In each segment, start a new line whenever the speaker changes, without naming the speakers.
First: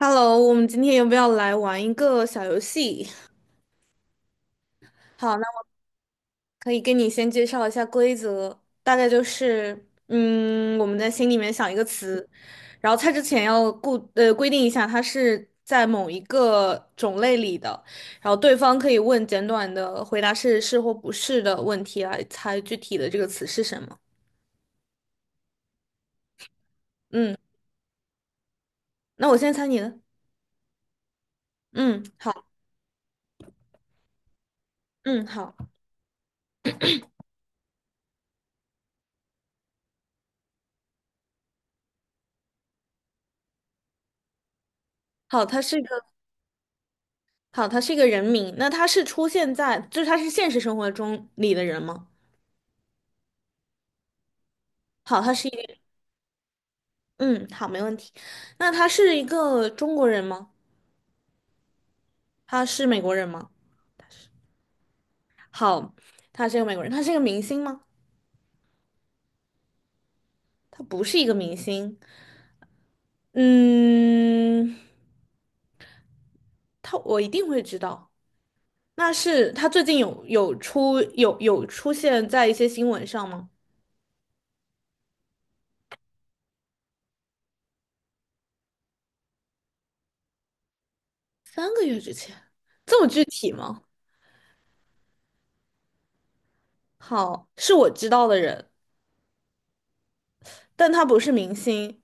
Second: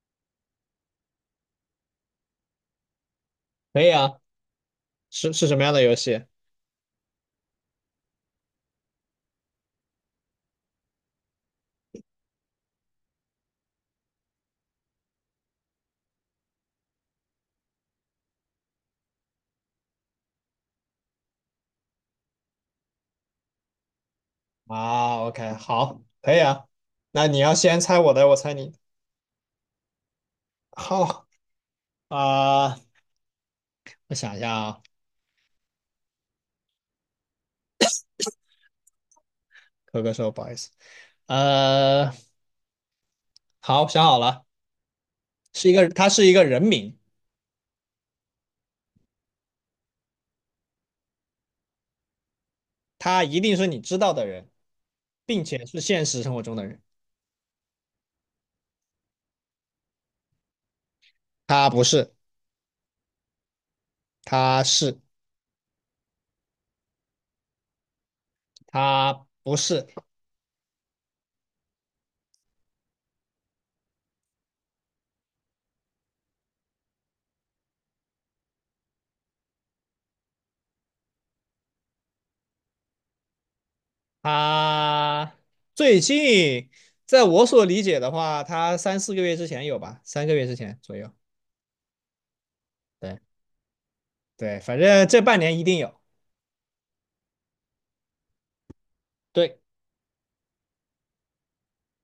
Hello，我们今天要不要来玩一个小游戏？
可以啊，是
好，那
是什么样
我
的游戏
可以跟你先介绍一下规则，大概就是，我们在心里面想一个词，然后猜之前要规定一下它是在某一个种类里的，然后对方可以问简短的回答是是或不是的问题来猜具体的这个词是什么。
啊？OK，好，可以啊。那
嗯，
你要先猜我的，我猜你的
那我先猜你的。
好
嗯，好。
啊，我想一下啊，
嗯，好。
可说不好意思。呃，好，想好了，
好，它
是一
是一
个，
个。
他是一个人名，
好，他是一个人名，那他是出现在，就是他是现实生活中里的人吗？
他一定是你知道的人，
好，他
并
是一个。
且是现实生活中的人。
嗯，好，没问题。那他是一个中国人吗？
他不是，
他是美国人吗？他是。
他是，
好，他是一个美国人，他是一个明星吗？
他不是，
他不是一个明星。嗯，他我一定会知道。那是他最近有出现在一些新闻上吗？
他最近，在我所理解的话，他三四个月之前有吧，3个月之前左右。
3个月之前，这么
对。
具体吗？
对，反正这半年一定有。
好，是我知道的人，
对，
但他不是明星。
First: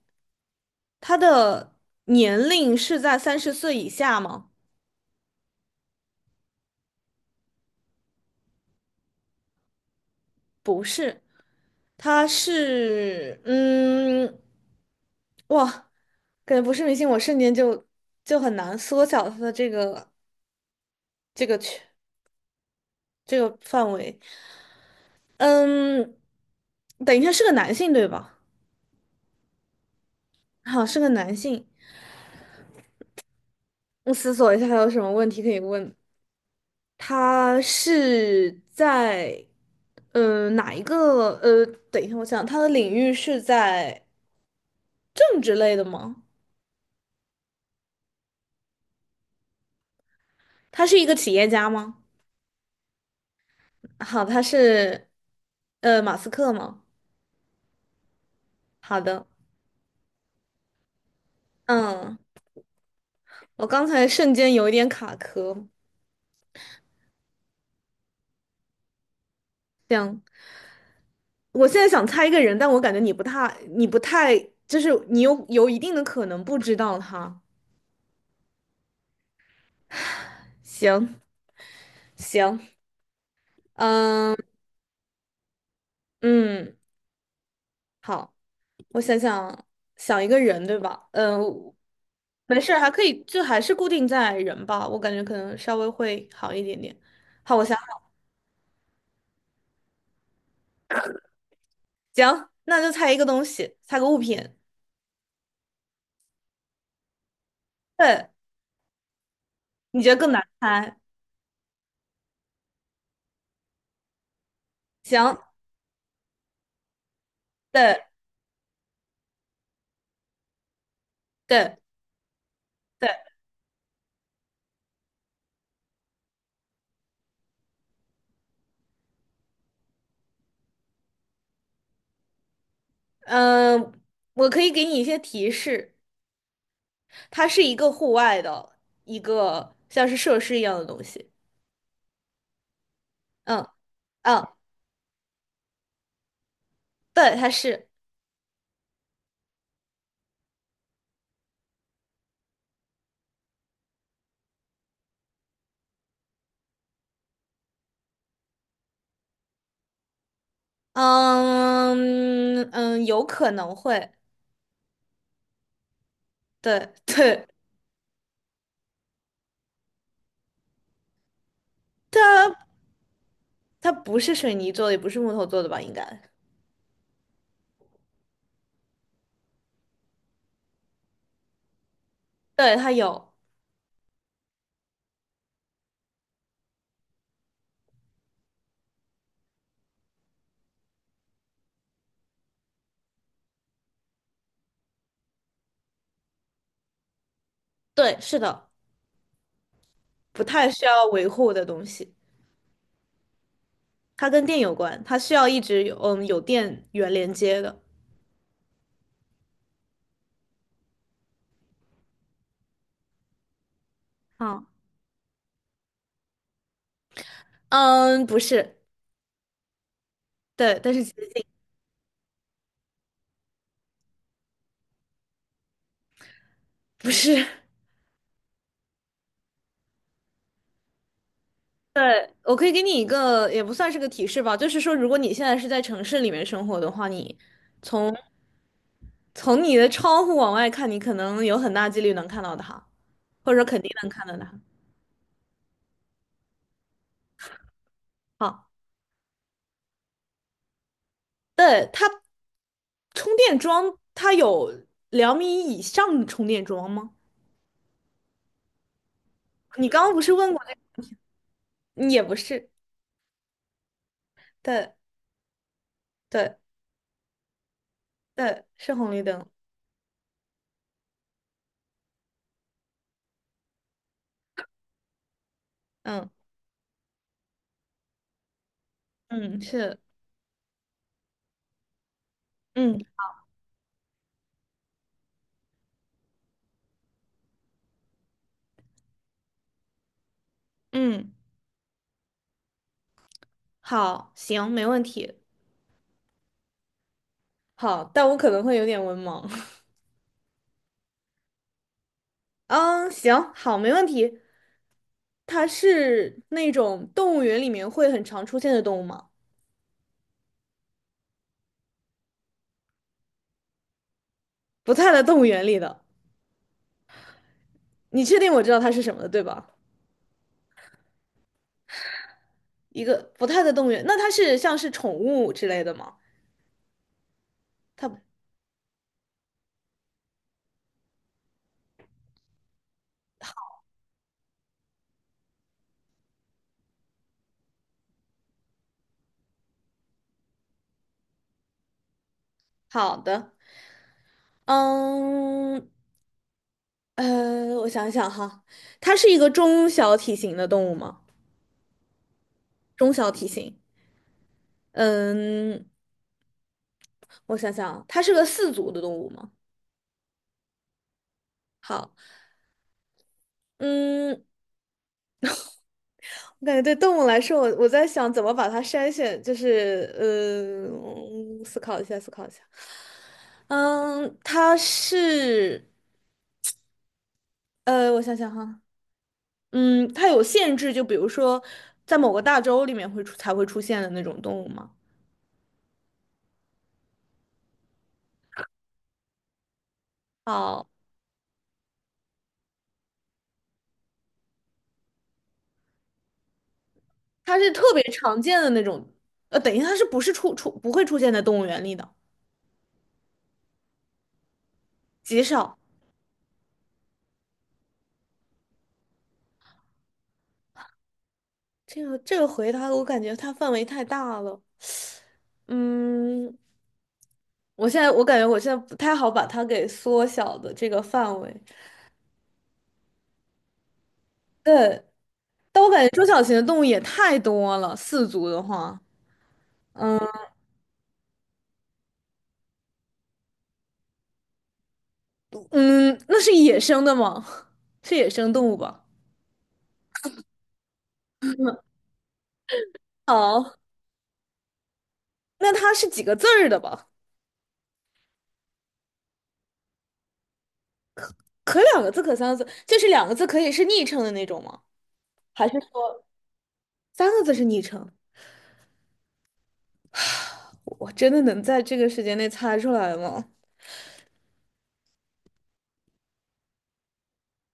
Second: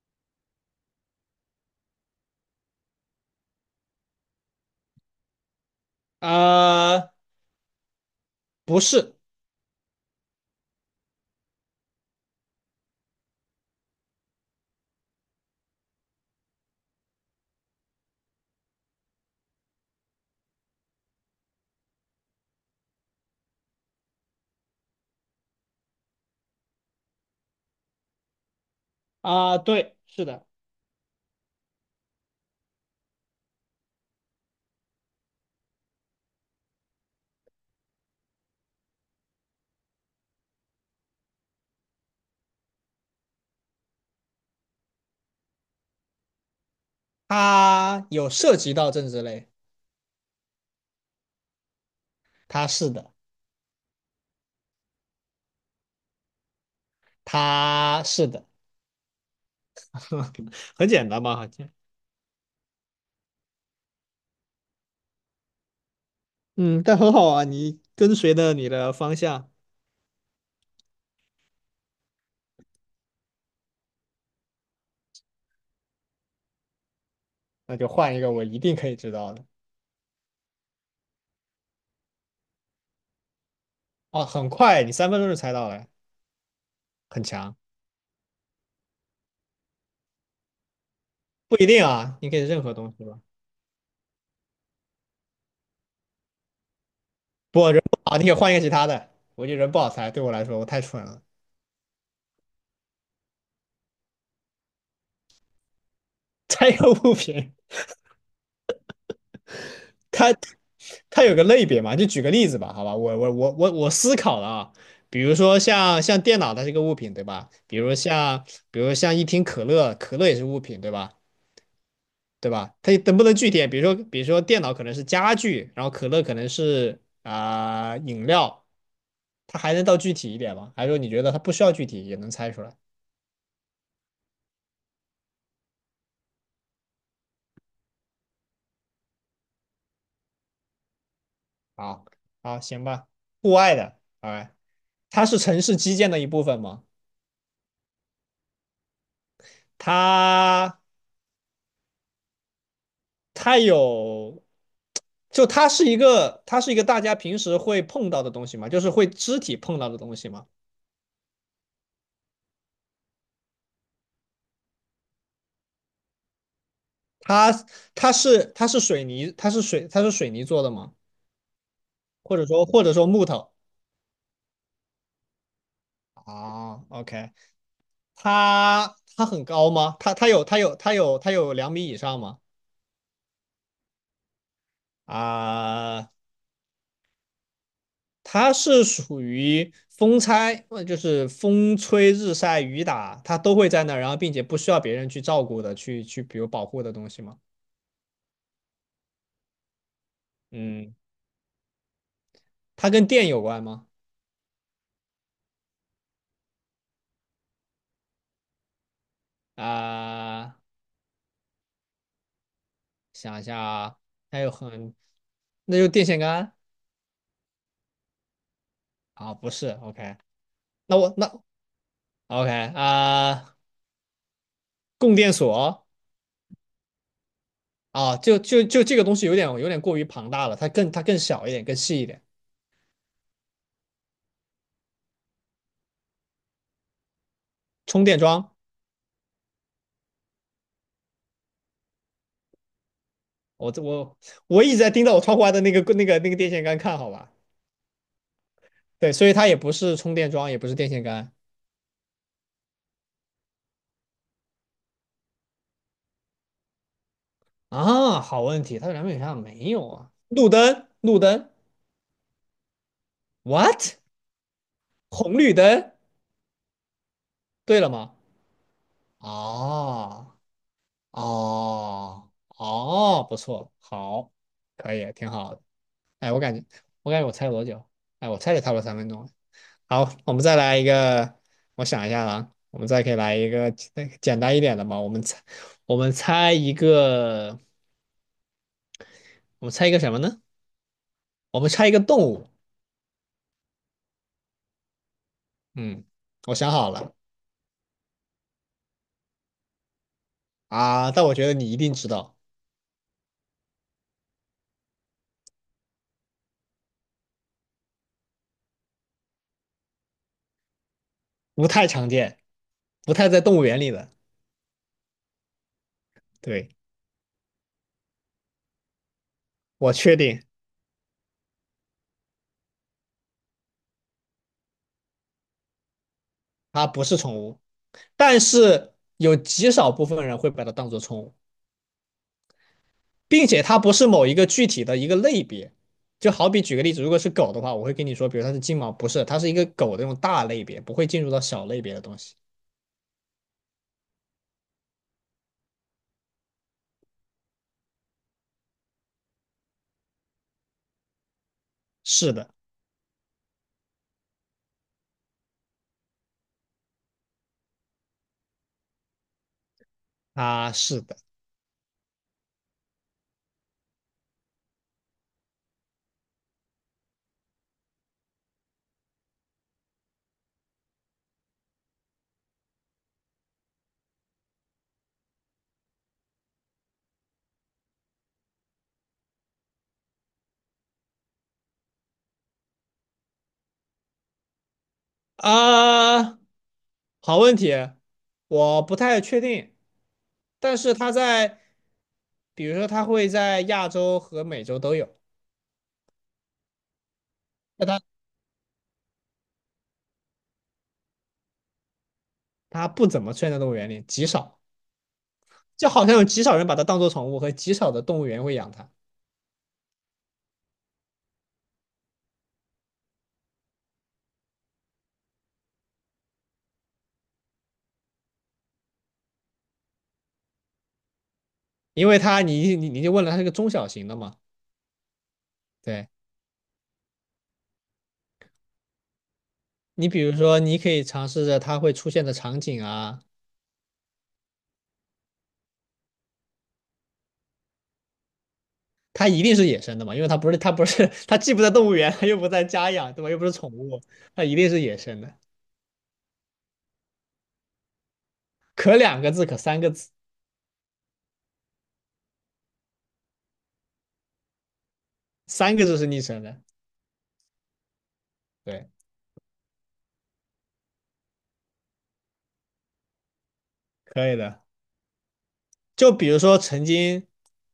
他的年龄是在30岁以下吗？
呃，不是，
不是，他是，哇，感觉不是明星，我瞬间就很难缩小他的这个这个圈这个范围。嗯，等一下是个男性对吧？
啊，对，是的，
好，是个男性。我思索一下还有什么问题可以问。他是在哪一个？等一下，我想他的领域是在。政治类的吗？
他有涉及到政治类，
他是一个企业家吗？
他是的，
好，他是马斯克吗？
他是的，
好的。
很简单嘛，好像，
嗯，我刚才瞬间有一点卡壳，
嗯，但很好啊，你跟随着你的方向，
这样，我现在想猜一个人，但我感觉你不太，就是你有一定的可能不知道他。
那就换一个我一定可以知道的。
行行。
哦，
嗯
很快，你三分钟就猜到了，
嗯。
很强。
好，我想想，想一个人，对吧？嗯、
不一定啊，你可以
没
任
事
何
儿，还
东
可
西吧。
以，就还是固定在人吧，我感觉可能稍微会好一点点。好，我
不，
想。
人不好，你可以换一个其他的。我觉得人不好猜，对我来说我太蠢了。
行，那就猜一个东西，猜个物品。
猜一个物品，
对，你觉得
它
更难猜？
它有个类别嘛，就举个例子吧，好吧，我思考了啊，比如
行。
说像电脑，它是个物品，对吧？比如
对
像一听可乐，可乐也是物品，对吧？
对
对吧？它
对。
能不能具体点？比如说电脑可能是家具，然后可乐可能是饮料，它还能到具体一点吗？还是说你觉得它不需要具体也能猜出来？
嗯，我可以给你一些提示，它是一个户外的一个像是设施一样的东西。
好，好，行吧，户
嗯
外的，
嗯。
哎，它是城市基建的一部分吗？
对，它是。
它它有，就它是一个，大家平时会碰到的东西嘛，就是会肢体碰到的东西嘛。
嗯嗯，有可能会。对对，
它它是水泥，它是水泥做的吗？或者
它
说或者说木头
它不是水泥做的，也不是木头做的吧？应该。
啊？OK，它很高吗？它有2米以上吗？
对，它有。
啊，它是属于风拆，就是风吹日晒雨打，它都会在那儿，然后并且不需要别人去照顾的，去比如保护的东西吗？
对，是的，不太需
嗯。
要维护的东西。
它跟电有关吗？
它跟电有关，它需要一直有电源连接的。
啊、想一下啊，还有
啊。
很，那就电线杆
嗯。不是。
啊，不是，OK，
对，但
那
是
我
接
那
近。
OK 啊、供电所
不是。
啊，就这个东西有点过于庞大了，它更小一点，更细一点，
对，我可以给你一个，也不算是个提示吧，就是说，如果你现在是在城市里面生活的话，你
充
从
电桩，
从你的窗户往外看，你可能有很大几率能看到它，或者说
我
肯
这
定能
我
看到它。
我一直在盯着我窗户外的那个电线杆看，好吧？
好。
对，所以它也不是充电桩，也不是电线杆
对，它充电桩，它有2米以上的充电桩吗？
啊，好问题，它这两边有啥没有
你刚
啊？
刚不是
路
问过
灯，路灯
那，也不是。
，what？
对
红绿灯，
对
对了吗？
对，是红绿灯。
哦哦哦，不错，好，可以，挺好的。
嗯
哎，我感觉，我猜了多久？哎，我猜也差不多三分钟了
嗯，是。
好，我们再来一个，我想一下啊，我们
嗯
再可以来一个简单一点的吧。我们猜，我们猜一个，我们猜一个什么呢？
嗯，
我们猜一个动物。
好。行，没问题。
嗯，我想好了
好，但我可能会有点文盲。
啊，但我觉得你一定知道，
嗯，行，好，没问题。它是那种动物园里面会很常出现的动物吗？
不太常见，不太在动物园里的。
不太在动物园里的。
对，
你确定我知道它是什么的，对吧？
我确定
一个不太在动物园，那它是像是宠物之类的吗？
它不是宠物。
它
但是有极少部分人会把它当做宠物，并且它不是某一个具体的一个类别。就好比举个例子，如果是狗的话，我会跟你说，比如它是金毛，不是，它是一个狗的那种大类别，不会进入到小类别的东西。
好的。嗯我想想哈，它是一个中小体型的动物吗？
是的，
中小体型。嗯，我想想啊它是个四足的动物吗？
啊，是的，
好。嗯，我感觉对动物来说，我在想怎么把它筛选，就是，思考一下，思考一下。嗯，它是，我想想哈，它有限制，就比如说在某个大洲里面才会出现的那种动物吗？
啊，好问题，我不太确定，但
哦，
是它在，比如说它会在亚洲和美洲都有，
它是特
那它
别常见的那种，等于它是不是不会出现在动物园里的，
它不怎么出现在动物园里，极少，
极少。
就好像有极少人把它当做宠物，和极少的动物园会养它。
这个回答我感觉它范围太大了。嗯，我感觉我现在不太好把它给缩小的这个范围。
因为它你就问了，它是个中小型的嘛？
对，但我感觉
对
中小型的动物也太多了，四足的话。
你
嗯
比如说，你可以尝试着它会出现的场景啊，
嗯，那是野生的吗？是野生动物吧？
它一定是野生的嘛，因为它不是它不是它既不在动物园，它又不在家养，对吧？又不是宠
哦，
物，它一定是野生的。
那它是几个字儿的吧？
可两个字，可三个字，
可两个字，可三个字，就是两个字可以是昵称的那种吗？还是
三个字是拟
说
声的，
三个字是昵称？
对，
我真的能在这个时间内猜出来吗？
可以的。就比如说，曾经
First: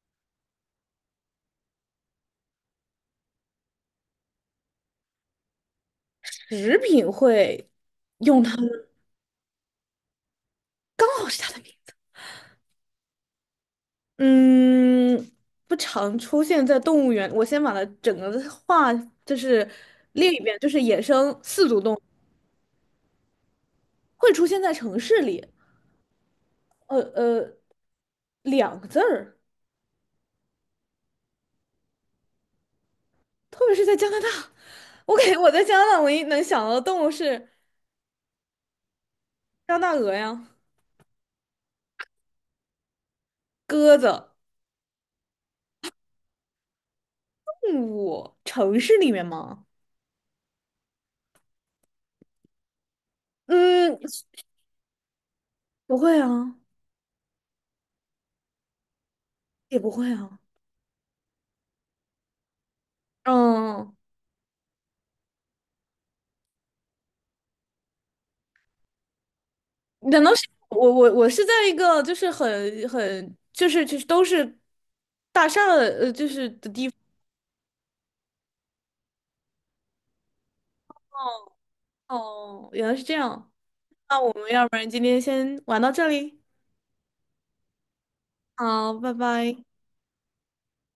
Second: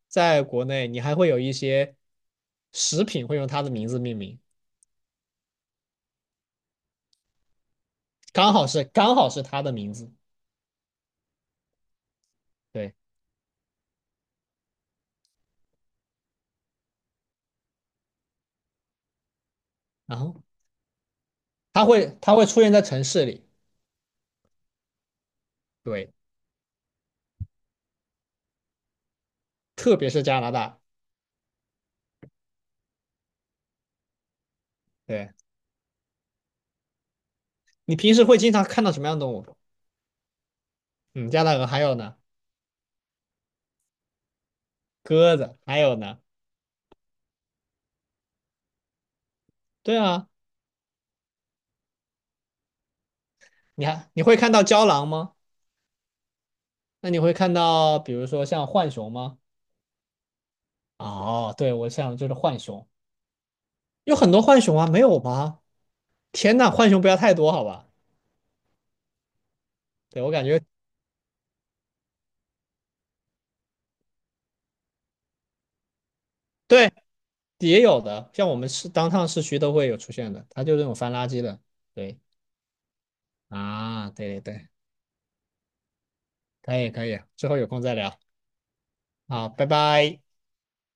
在国内，你还会有一些食品会用它的名字命名，
食品会用
刚
它
好
们。
是刚好是它的名字，
哦，是它的名。
对，
嗯，不常出现在动物园。我先把它整个的话就是
然
列一
后
遍，就是野生四足
它
动物
会它会出现在城市里。
会出现在城市里。
对。
呃呃，2个字儿，
特别是加拿大。
特别是在加拿大。我感
对，
觉我在加拿大唯一能想到的动物是
你平时会经常看到什么样的动物？
加拿大鹅呀、
嗯，加拿大鹅还有呢，
鸽子。
鸽子还有呢。
动物城市里面吗？
对啊，你
嗯，
还你会看到郊狼吗？
不会啊，
那你会看到比如说像浣熊吗？
也不会啊。
哦，对，我想就是浣熊，
嗯，
有很多浣熊啊，没有吧？天呐，浣熊不要太多，好吧？对，
难
我
道
感
是
觉
我是在一个就是很就是都是大厦的就是的地
对
方
也有的，像我们市当趟市区都会有出现的，它就是那种翻垃圾的。对
哦，原来是这样。
啊，
那
对
我
对
们要
对，
不然今天先玩到这里，
可以可以，之后有空再聊。
好，拜
好，
拜。
拜拜。